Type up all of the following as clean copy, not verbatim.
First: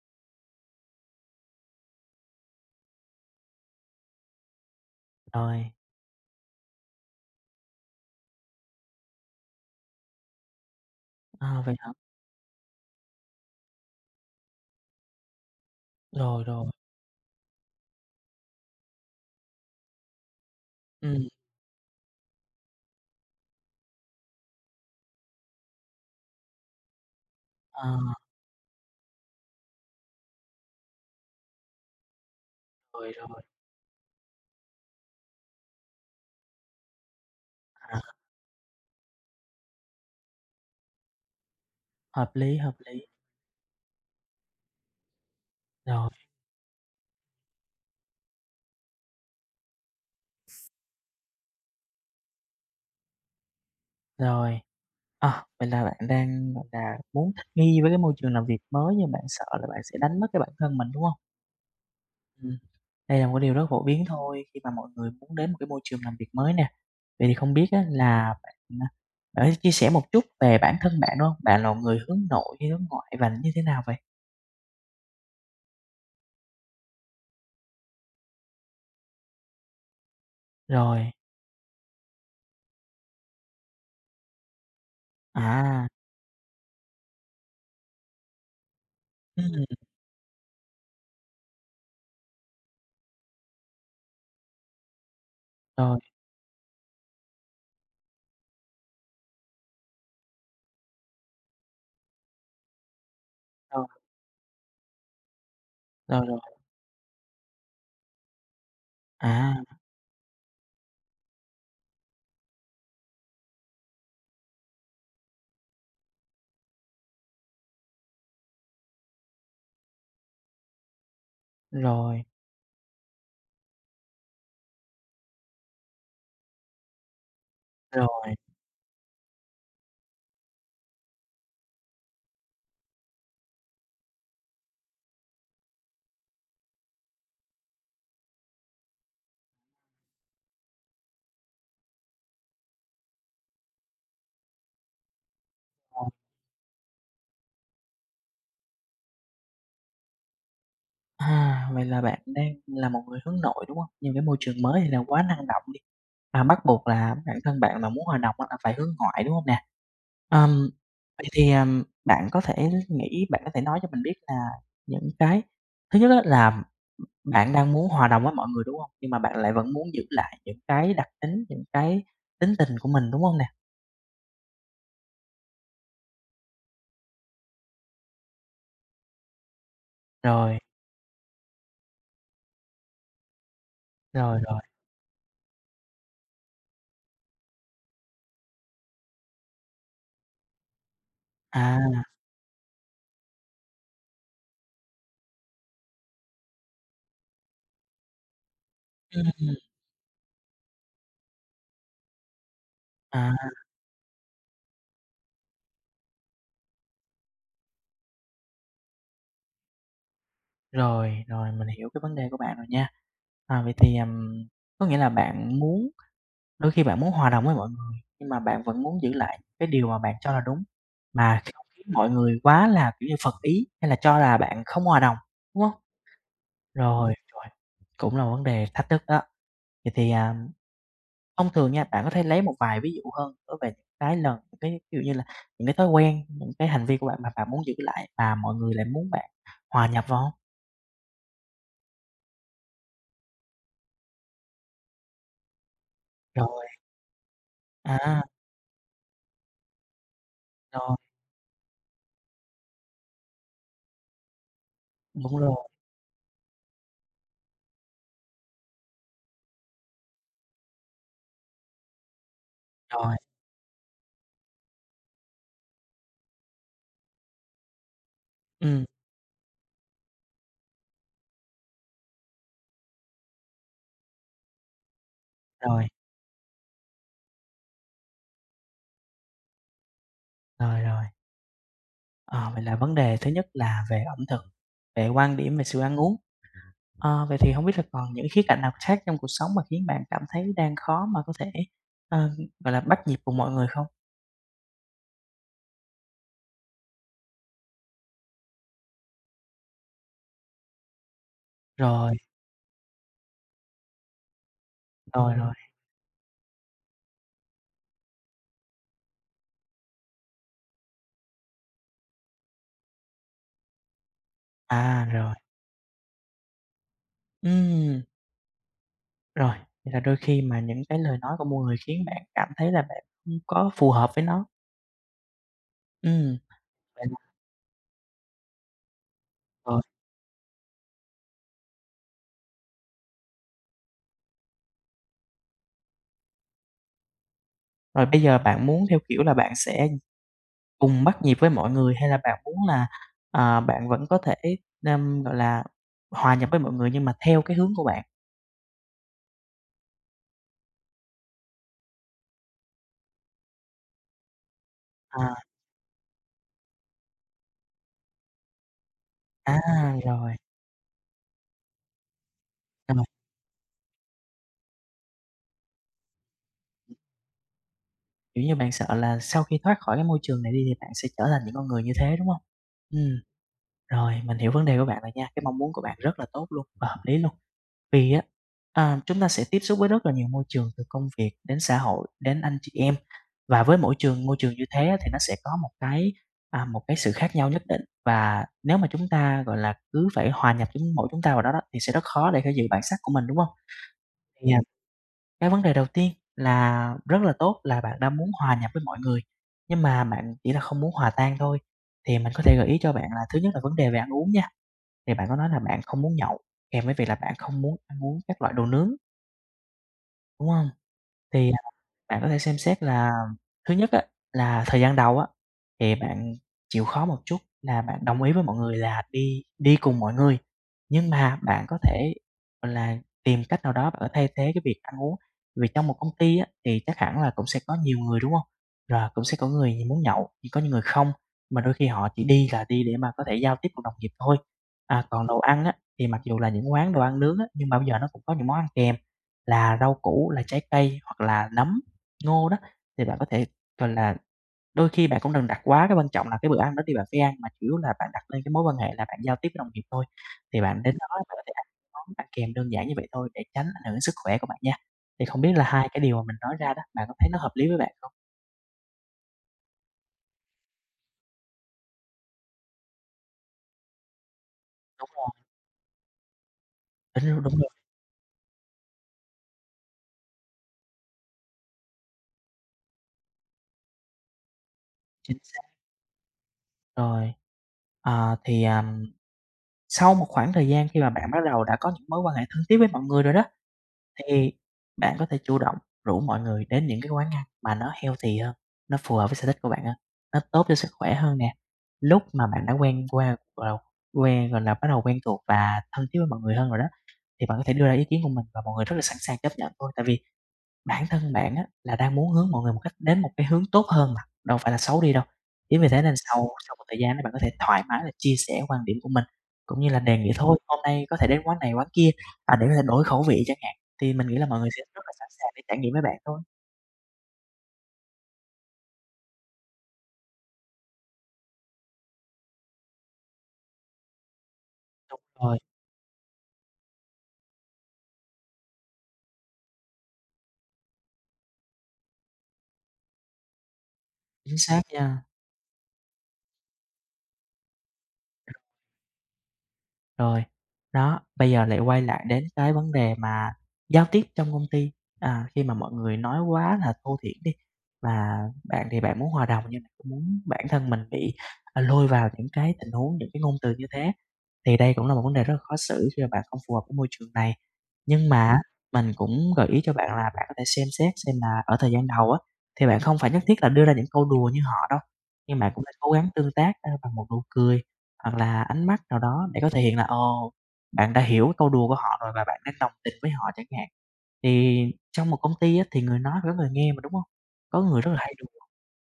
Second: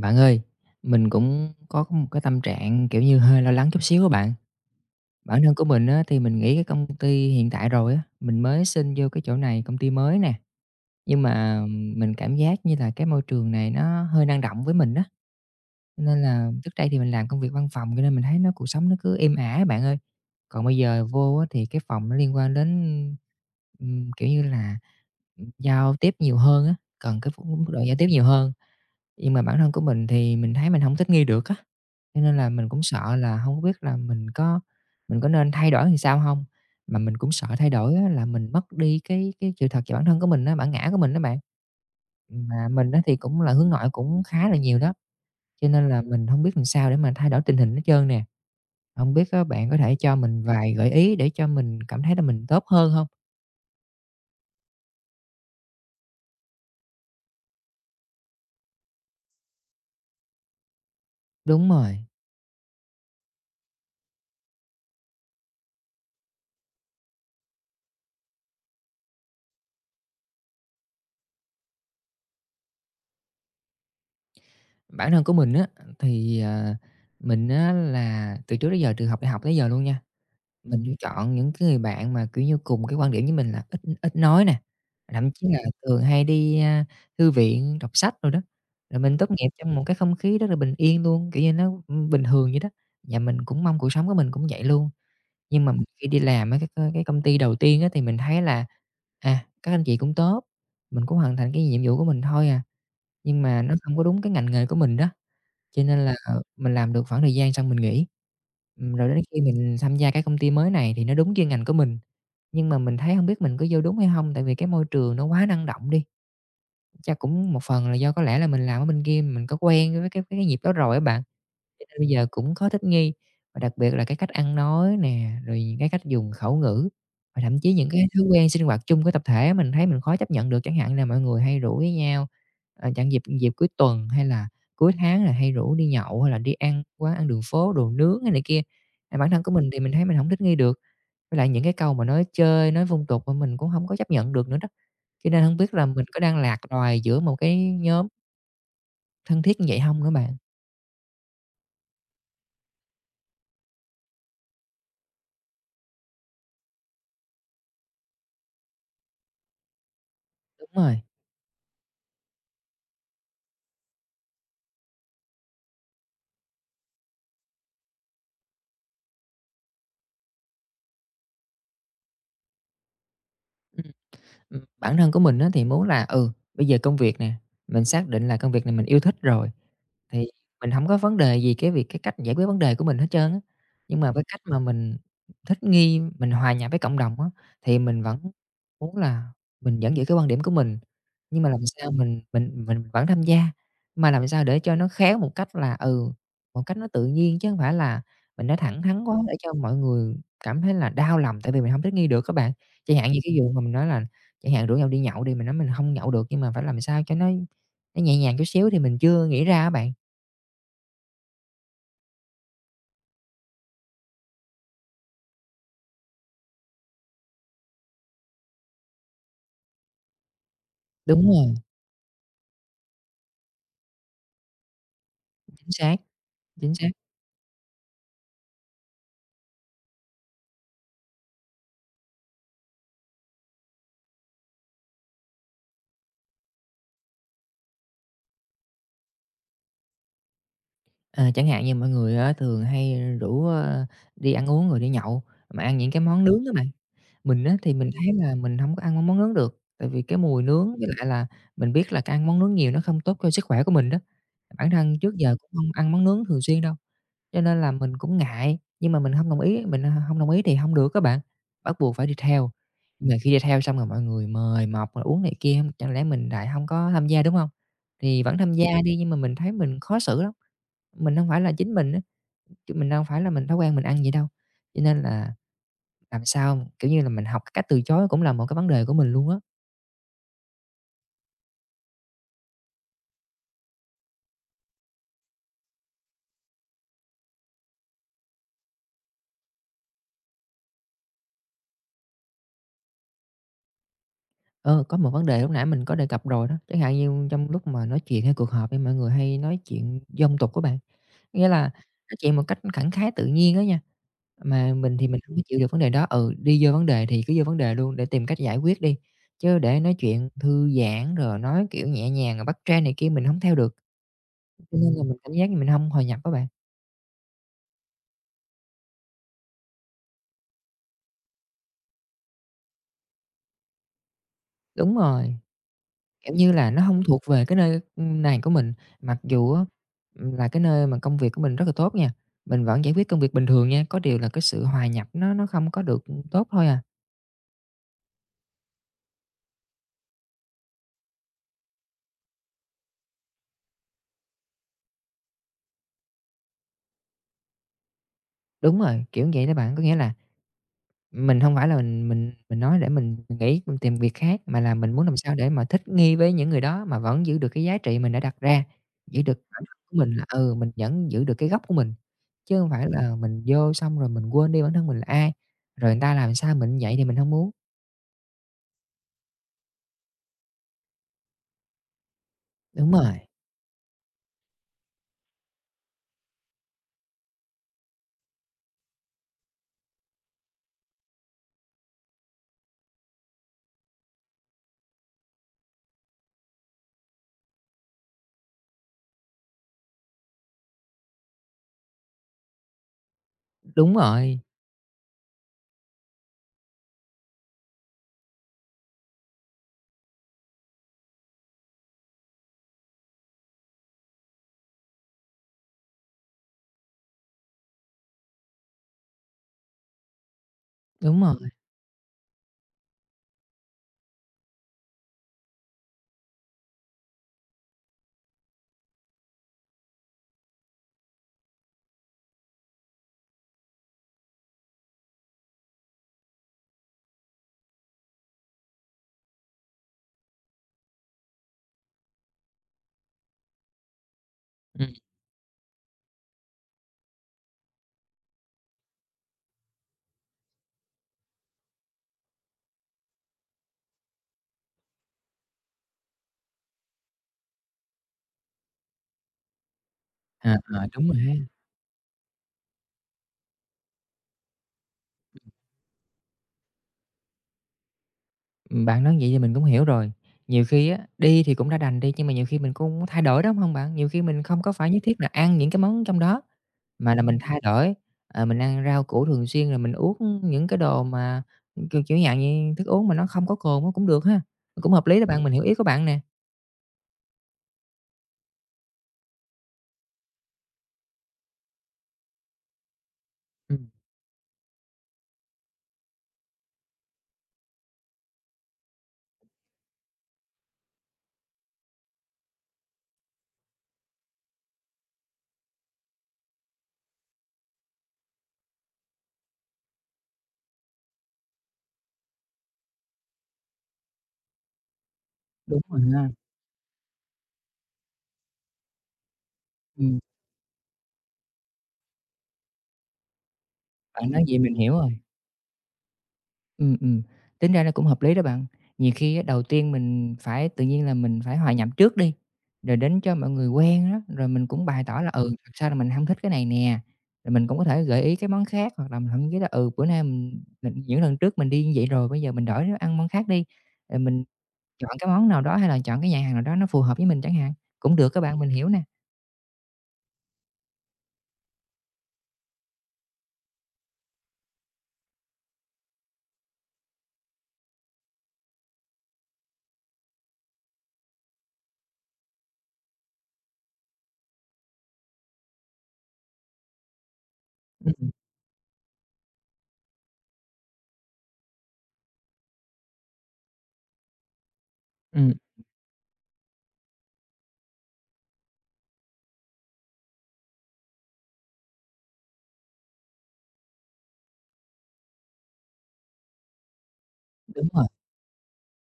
Bạn ơi, mình cũng có một cái tâm trạng, kiểu như, hơi lo lắng chút xíu á bạn. Bản thân của Rồi, mình á, thì mình nghĩ cái công ty hiện tại rồi á, mình mới xin vô cái chỗ này, công ty mới nè. Nhưng mà à, vậy hả? mình cảm giác như là cái môi trường này nó hơi năng động với mình đó. Cho nên Rồi, là rồi, trước đây thì mình làm công việc văn phòng cho nên mình thấy nó cuộc sống nó cứ êm ả bạn ơi. Còn bây giờ ừ, vô á thì cái phòng nó liên quan đến, kiểu như là, giao tiếp nhiều hơn á, cần cái mức độ à, giao tiếp nhiều hơn. Nhưng mà bản thân của mình thì mình thấy mình không thích nghi được á, cho nên là mình cũng rồi, sợ là rồi, không biết là mình có nên thay đổi thì sao không? Mà mình cũng sợ thay đổi à, á là mình mất đi cái sự thật về bản thân của mình á, bản ngã của mình đó bạn. Mà hợp mình á lý, thì cũng là hướng nội cũng khá là nhiều đó, cho nên là rồi, mình hông biết làm sao để mà thay đổi tình hình hết trơn nè. Hông biết á bạn có thể cho mình vài gợi ý để cho mình cảm thấy là mình tốt hơn hông? rồi. À, vậy là bạn đang, gọi là, muốn thích nghi với cái môi trường làm việc mới nhưng bạn sợ là bạn sẽ đánh mất cái bản thân mình, đúng không? Đúng rồi, Ừm, đây là một cái điều rất phổ biến thôi khi mà mọi người muốn đến một cái môi trường làm việc mới nè. Vậy thì không biết á là bạn, à, bạn có thể chia sẻ một chút về bản thân bạn được hông? Bạn là một người hướng nội hay hướng ngoại và như thế nào vậy? bản thân của mình á, thì, mình á là từ trước tới giờ từ học đại học tới giờ luôn nha. Mình sẽ Rồi, chọn những cái người bạn mà, kiểu như, cùng cái quan điểm với mình là ít ít nói nè, thậm chí là à, thường hay đi, thư viện đọc sách rồi đó, rồi mình tốt nghiệp ừm, trong một cái không khí rất là bình yên luôn, kiểu như, nó, bình thường vậy đó. Và mình cũng mong cuộc sống của mình cũng vậy luôn, nhưng mà rồi, khi đi làm ở cái công ty đầu tiên á thì mình thấy là, à, các anh chị cũng tốt, mình cũng hoàn thành cái nhiệm vụ của mình thôi à, nhưng mà nó rồi, không có đúng cái ngành nghề của mình đó. Cho nên là, rồi, rồi, mình làm được khoảng thời gian xong mình nghỉ. Rồi đến khi à, mình tham gia cái công ty mới này thì nó đúng chuyên ngành của mình, nhưng mà mình thấy hông biết mình có vô đúng hay hông, tại vì cái môi trường nó quá năng động đi. Chắc cũng một phần là do có lẽ là mình làm ở bên kia mình có quen với cái nhịp đó rồi á bạn. Cho nên bây rồi. giờ cũng khó thích nghi, và đặc biệt là cái cách ăn nói nè, rồi những cái cách dùng khẩu ngữ, và thậm chí những cái thói Rồi, quen sinh hoạt chung của tập thể mình thấy mình khó chấp nhận được, chẳng hạn là mọi người hay rủ với nhau, chẳng dịp dịp cuối tuần hay là cuối tháng là hay rủ đi nhậu hay là đi ăn quán ăn đường phố, đồ nướng hay này kia. Mà bản thân của mình thì mình thấy mình không thích nghi được, với lại những cái câu mà nói chơi, nói phong tục mà mình cũng không có chấp nhận được nữa đó, cho nên không biết là ồ, mình có đang lạc loài giữa một cái nhóm thân thiết như vậy không nữa bạn? à, vậy là bạn đang là một người hướng nội, đúng hông? Nhưng cái môi trường mới thì là quá năng động đi, à, bắt buộc là bản thân bạn mà muốn hòa đồng á là phải hướng ngoại, đúng hông nè? Đúng Ừm, rồi. vậy thì, bạn có thể nghĩ bạn có thể nói cho mình biết là những cái thứ nhất á là bạn đang muốn hòa đồng với mọi người, đúng hông? Nhưng mà bạn lại vẫn muốn giữ lại những cái đặc tính, những cái tính tình của mình, đúng hông nè? Bản thân của mình á thì muốn là, bây giờ công việc nè, mình xác định là công việc này mình yêu thích rồi, thì Rồi, mình không có vấn đề gì cái việc cái cách giải quyết vấn đề của mình hết trơn á. Nhưng mà với cách rồi, mà rồi, mình thích nghi, mình hòa nhập với cộng đồng á, thì mình vẫn muốn là mình vẫn giữ cái quan điểm của mình, nhưng mà làm sao à, mình vẫn tham gia, mà làm sao để cho nó khéo một cách là, một cách nó tự nhiên chứ không phải là mình nói thẳng thắn quá để cho ừm, mọi người cảm thấy là đau lòng tại vì mình không thích nghi được các bạn. Chẳng hạn như cái à. vụ mà mình nói là. Chẳng hạn rủ nhau đi nhậu đi, mình nói mình không nhậu được nhưng mà phải làm sao cho nó nhẹ nhàng chút xíu thì mình chưa nghĩ ra á bạn. Rồi, rồi, mình hiểu cái vấn đề của bạn rồi nha. À, vậy thì, có nghĩa là bạn muốn đôi khi bạn muốn hòa đồng với mọi người, nhưng mà bạn vẫn muốn giữ lại cái điều mà bạn cho là đúng, Đúng mà rồi, không khiến mọi người quá là, kiểu như, phật ý hay là cho là bạn không hòa đồng, đúng chính không? xác, chính xác. Rồi, rồi, cũng là vấn đề thách thức đó. Vậy thì, à, thông thường nha, bạn có thể lấy một vài ví dụ hơn đối về những cái ví dụ như là những cái thói quen, những cái hành vi của bạn mà bạn muốn giữ lại và mọi người lại muốn bạn hòa nhập vào hông? Ờ, chẳng hạn như mọi người á thường hay rủ, đi ăn uống rồi đi nhậu, mà ăn những cái món nướng đó bạn. Rồi, Mình á thì mình thấy à, là mình không có ăn món nướng được, tại vì cái mùi nướng với rồi, lại là mình biết là cái ăn món nướng nhiều nó không tốt cho sức khỏe của mình đó. Bản thân trước giờ đúng cũng rồi. không ăn món nướng thường xuyên đâu, cho nên là mình cũng ngại, nhưng mà mình không đồng ý, mình không đồng ý thì không được các bạn, bắt buộc phải đi theo. Nhưng mà Rồi, khi đi theo xong rồi mọi người mời mọc rồi uống này kia, chẳng lẽ mình lại không có tham gia, đúng không? Thì vẫn tham gia ừm, đi nhưng mà mình thấy mình khó xử lắm. Mình không phải là chính mình á, kiểu, mình đâu phải là mình thói quen mình ăn vậy đâu, cho nên là rồi, làm sao, kiểu như là, mình học cái cách từ chối cũng là một cái vấn đề của mình luôn á. rồi, rồi. Ờ, vậy là vấn đề thứ nhất là về ẩm thực, về quan điểm về sự ăn uống. Ờ, vậy thì không biết là còn những khía cạnh nào khác trong cuộc sống mà khiến bạn cảm thấy đang khó mà có thể, ờ, gọi là, bắt nhịp cùng mọi người không? Ờ, có một vấn đề lúc nãy mình có đề cập rồi đó, chẳng hạn như trong lúc mà nói chuyện hay cuộc họp đi, mọi người hay nói chuyện dông tục của bạn, nghĩa là nói Rồi, chuyện một cách khẳng khái tự nhiên đó nha, mà mình thì mình rồi, không có rồi, chịu được vấn đề đó. Ừ, đi vô vấn đề thì cứ vô vấn đề luôn để tìm cách giải quyết đi, chứ để nói chuyện thư giãn rồi nói, kiểu, nhẹ nhàng rồi bắt trend này kia mình không theo được, cho nên là à, mình cảm rồi, giác như mình không hòa nhập á bạn. ừm, rồi, vậy là đôi khi mà những cái lời nói của mọi người khiến bạn cảm thấy là bạn không có phù hợp với nó. Đúng rồi. Kiểu Ừm, như là, nó hông vậy là thuộc về cái nơi này của mình, mặc dù á, rồi, là cái nơi mà công việc của mình rất là tốt nha, mình vẫn giải quyết công việc bình thường nha, có điều là cái sự hòa nhập nó không có được, tốt thôi à. rồi bây giờ bạn muốn theo kiểu là bạn sẽ cùng bắt nhịp với mọi người hay là bạn muốn là, à, bạn vẫn có thể, nam, gọi là, hòa nhập với mọi người nhưng mà theo cái hướng của bạn? Đúng rồi, kiểu vậy đó bạn, có nghĩa là mình hông phải là mình nói để mình nghỉ, mình tìm việc khác, mà là mình muốn làm À, sao để mà thích nghi với những người đó mà vẫn giữ được cái giá trị mình đã đặt ra, giữ được à, bản thân của mình là, rồi, mình vẫn giữ được cái gốc của mình, chứ hông phải rồi, là mình vô xong rồi mình quên đi bản thân mình là ai, rồi người ta làm sao mình như vậy thì mình hông muốn. kiểu như, bạn sợ là sau khi thoát khỏi cái môi trường này đi thì bạn sẽ trở thành những con người như thế, đúng không? Đúng Ừ. rồi. Rồi, mình hiểu vấn đề của bạn rồi nha, cái mong muốn của bạn rất là tốt luôn và hợp lý luôn. Vì á, à, chúng ta sẽ tiếp xúc với rất là nhiều môi trường từ công việc đến xã hội, đến anh chị em và với mỗi trường môi trường như thế á, thì nó sẽ có một cái, à, một cái sự khác nhau nhất định và nếu mà chúng ta, gọi là, cứ phải hòa nhập chúng mỗi chúng ta vào đó đó thì sẽ rất khó để có giữ bản sắc của mình, đúng không? Đúng rồi, Thì, à, cái vấn đề đầu tiên là rất là tốt là bạn đang muốn hòa nhập với mọi người, nhưng mà bạn chỉ là không muốn hòa tan thôi, thì mình có thể gợi ý cho bạn là thứ nhất là vấn đề về ăn uống nha. Thì bạn có nói là bạn không muốn nhậu, kèm với việc là bạn không muốn ăn uống các loại đồ nướng, đúng hông? đúng rồi. Thì, bạn có thể xem xét là thứ nhất á, là thời gian đầu á, thì bạn chịu khó một chút là bạn đồng ý với mọi người là đi đi cùng mọi người, nhưng mà bạn có thể, gọi là, tìm cách nào đó bạn có thay thế cái việc ăn uống. Vì trong một công ty á, thì chắc hẳn là cũng sẽ có nhiều người, đúng không? Rồi cũng sẽ có người muốn nhậu, nhưng có những người không, mà đôi khi họ chỉ đi là đi để mà có thể giao tiếp cùng đồng nghiệp thôi. Ừm. À, còn đồ ăn á, thì mặc dù là những quán đồ ăn nướng á, nhưng mà bây giờ nó cũng có những món ăn kèm là rau củ, là trái cây hoặc là nấm ngô đó, thì bạn có thể, gọi là, đôi khi bạn cũng đừng đặt quá cái quan trọng là cái bữa ăn đó thì bạn phải ăn, mà chủ yếu là bạn đặt lên cái mối quan hệ là bạn giao tiếp với đồng nghiệp thôi. À, Thì bạn à, đến đó đúng rồi bạn ha. có thể ăn những món ăn kèm đơn giản như vậy thôi để tránh ảnh hưởng đến sức khỏe của bạn nha. Thì không biết là hai cái điều mà mình nói ra đó, bạn có thấy nó hợp lý với bạn không? Bạn nói vậy thì mình cũng hiểu rồi. Nhiều khi á, đi thì cũng đã đành đi, nhưng mà nhiều khi mình cũng thay đổi, đúng hông bạn? Nhiều khi mình không có phải nhất Đúng thiết là rồi, ăn những cái món trong đó, mà là đúng mình rồi, đúng thay rồi, đổi, mình ăn rau củ thường xuyên, rồi mình uống những cái đồ mà, kiểu dạng như thức uống mà nó không có cồn á cũng được ha, cũng hợp lý đó chính bạn, mình hiểu xác. ý của bạn nè. Rồi, ờ, thì, sau một khoảng thời gian khi mà bạn bắt đầu đã có những mối quan hệ thân thiết với mọi người rồi đó, Ừm, thì bạn có thể chủ động rủ mọi người đến những cái quán ăn mà nó healthy hơn, nó phù hợp với sở thích của bạn hơn, nó tốt cho sức khỏe hơn nè. Lúc mà bạn đã quen qua, gọi là, quen, gọi là, bắt đầu quen thuộc và thân thiết với mọi người hơn rồi đó, thì bạn có thể đưa ra ý kiến của mình và mọi người rất là sẵn sàng chấp nhận thôi. Tại vì bản thân bạn á là đang muốn hướng mọi người một cách đến một cái hướng tốt hơn mà, đâu phải là xấu đi đâu. đúng Chính vì rồi thế nên ha. sau sau một thời gian đó bạn có thể thoải mái là chia sẻ quan điểm của mình, cũng như là Ừm, đề nghị thôi hôm nay có thể đến quán này quán kia, à, để có thể đổi khẩu vị chẳng hạn, thì mình bạn nghĩ nói là vậy mọi người mình sẽ hiểu rất là rồi. sẵn sàng để trải nghiệm với bạn thôi. Ừ, ừm, tính ra nó cũng hợp lý đó bạn. Nhiều khi á, đầu tiên mình phải tự nhiên là mình phải hòa nhập trước đi, rồi đến cho mọi người quen đó, rồi mình cũng bày tỏ Đúng là "Ừ. rồi, Thật ra là mình không thích cái này nè." Rồi mình cũng có thể gợi ý cái món khác hoặc là mình thậm chí là "Ừ, bữa nay mình những lần trước mình đi như vậy rồi, bây giờ mình đổi nó ăn món khác đi." Rồi mình chính xác chọn nha. cái món nào đó hay là chọn cái nhà hàng nào đó nó phù hợp với mình chẳng hạn, cũng được các bạn, mình hiểu nè. Rồi, đó, bây giờ lại quay lại đến cái vấn đề mà giao tiếp trong công ty, à, khi mà mọi người nói quá là thô thiển đi, và bạn thì bạn muốn hòa đồng nhưng mà cũng muốn bản thân mình bị, à, lôi vào những cái tình huống, những cái ngôn từ như thế. Thì đây cũng là một vấn đề rất là khó xử khi mà bạn không phù hợp với môi trường này. Ừ, Nhưng mà á, mình cũng gợi ý cho bạn là bạn có thể xem xét xem là ở thời gian đầu á, thì bạn không phải nhất thiết là đưa ra những câu đùa như họ đâu, ừm. nhưng bạn cũng nên cố gắng tương tác, bằng một nụ cười hoặc là ánh mắt nào đó để có thể hiện là, ồ, bạn đã hiểu câu đùa của họ rồi và bạn đang đồng tình với họ chẳng hạn. Thì trong một công ty á, thì người nói phải có người nghe mà, đúng không? Có Đúng người rồi. rất là hay đùa,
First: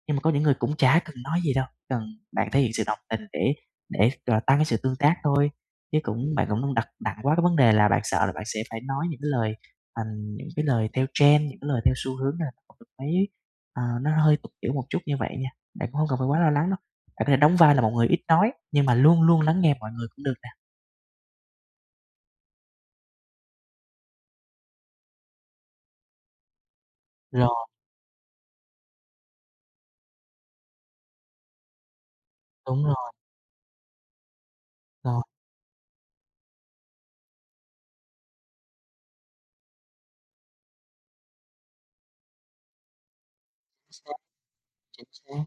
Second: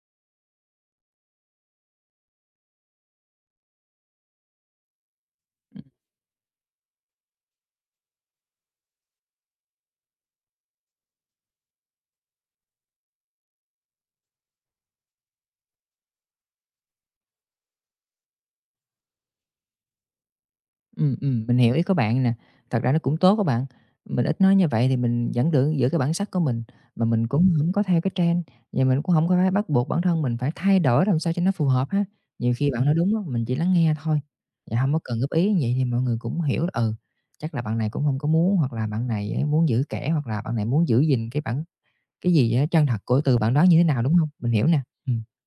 nhưng mà có những người cũng chả cần nói gì đâu, cần bạn thể hiện sự đồng tình để, gọi là, tăng cái sự tương tác thôi. Chứ cũng bạn cũng hông đặt nặng quá cái vấn đề là bạn sợ là bạn sẽ phải nói những cái lời, thành những cái lời theo trend, những cái lời theo xu hướng là không được mấy, ờ, nó hơi tục tiểu một chút như vậy nha. Bạn cũng không cần phải quá lo lắng đâu, bạn có thể đóng vai là một người ít nói nhưng mà luôn luôn lắng nghe mọi người cũng được nè. Mình hiểu ý của bạn nè. Thật ra nó cũng tốt các bạn, mình ít nói như vậy thì mình vẫn được giữ cái bản sắc của mình, mà mình cũng Rồi, hổng có theo cái trend, và mình cũng không có phải bắt buộc bản thân mình phải thay đổi làm sao cho nó phù hợp ha. Nhiều khi đúng bạn nói rồi, đúng á, mình chỉ lắng nghe thôi, và không có cần rồi, góp ý, vậy thì mọi người cũng hiểu, là, chắc là bạn này cũng không có muốn, hoặc là bạn này á muốn giữ kẽ, hoặc là bạn này muốn giữ gìn cái bản cái gì á chân thật của từ bạn đó như thế nào, chính xác, đúng không? Mình hiểu nè. chính Ừm, xác.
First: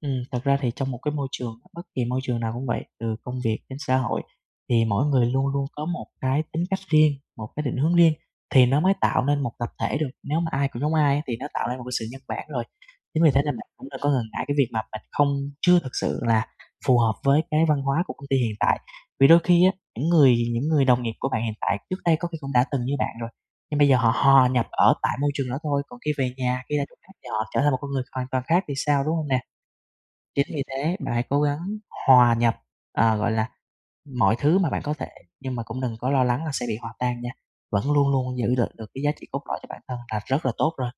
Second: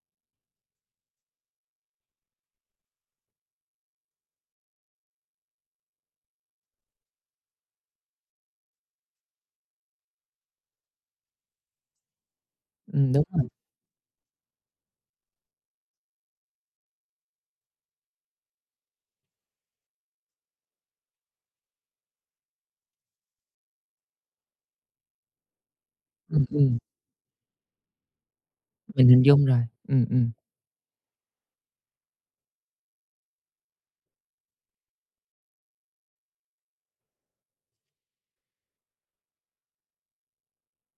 Thật ra thì trong một cái môi trường, bất kỳ môi trường nào cũng vậy, từ công việc đến xã hội, thì mỗi người luôn luôn có một cái tính cách riêng, một cái định hướng riêng thì nó mới tạo nên một tập thể được. Nếu mà ai cũng giống ai á thì nó tạo nên một cái sự nhân bản rồi. ừm, Chính đúng vì thế rồi, nên bạn cũng đừng có ngần ngại cái việc mà mình không chưa thực sự là phù hợp với cái văn hóa của công ty hiện tại. Vì đôi khi á, những người đồng nghiệp của bạn hiện tại trước đây có khi cũng đã từng như bạn rồi, nhưng bây giờ họ hòa nhập ở tại môi trường đó thôi, còn khi về ừm, nhà, khi ừm, ra chỗ khác thì họ trở thành một con người hoàn toàn khác thì sao, mình đúng hình không nè? dung rồi, ừm, ừm. Chính vì thế, bạn hãy cố gắng hòa nhập, ờ, gọi là, mọi thứ mà bạn có thể, nhưng mà cũng đừng có lo lắng là sẽ bị hòa tan nha, vẫn luôn luôn giữ được được cái giá trị cốt lõi cho bản thân là rất là tốt rồi.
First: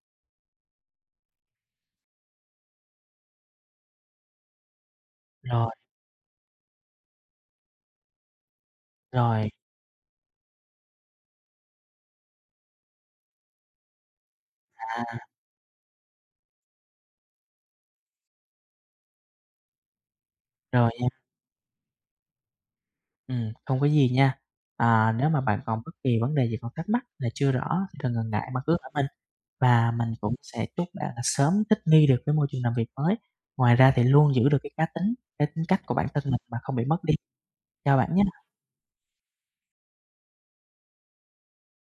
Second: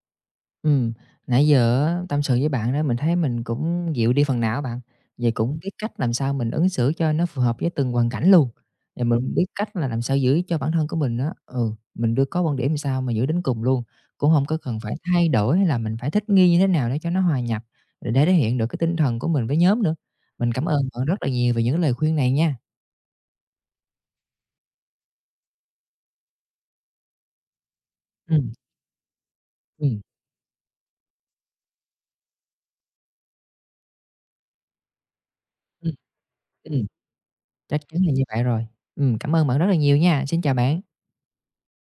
Ừm, nãy giờ á tâm sự với bạn đó, mình thấy mình cũng dịu đi phần nào á bạn, vậy cũng biết Rồi, cách làm sao mình ứng xử cho nó phù hợp với từng hoàn cảnh luôn, và mình biết rồi, cách là làm sao giữ cho bản thân của mình á, mình đưa có quan điểm sao mà giữ đến cùng luôn, cũng không có cần phải à, thay đổi hay là mình phải thích nghi như thế nào để cho nó hòa nhập, để thể hiện được cái tinh thần của mình với nhóm nữa. Mình cảm ơn rồi bạn nha, rất là nhiều về những lời khuyên này nha. Không có gì nha. À, nếu mà bạn còn bất kỳ vấn đề gì còn thắc mắc là chưa rõ thì đừng ngần ngại Ừm, mà cứ hỏi mình, và ừm, mình cũng sẽ chúc bạn là sớm thích nghi được với môi trường làm việc mới. Ngoài ra thì luôn giữ được cái cá tính, cái tính cách ừm, của bản thân mình mà không bị ừm, mất đi. chắc Chào chắn là bạn như vậy nhé. rồi. Cảm ơn bạn rất là nhiều nha, xin chào bạn.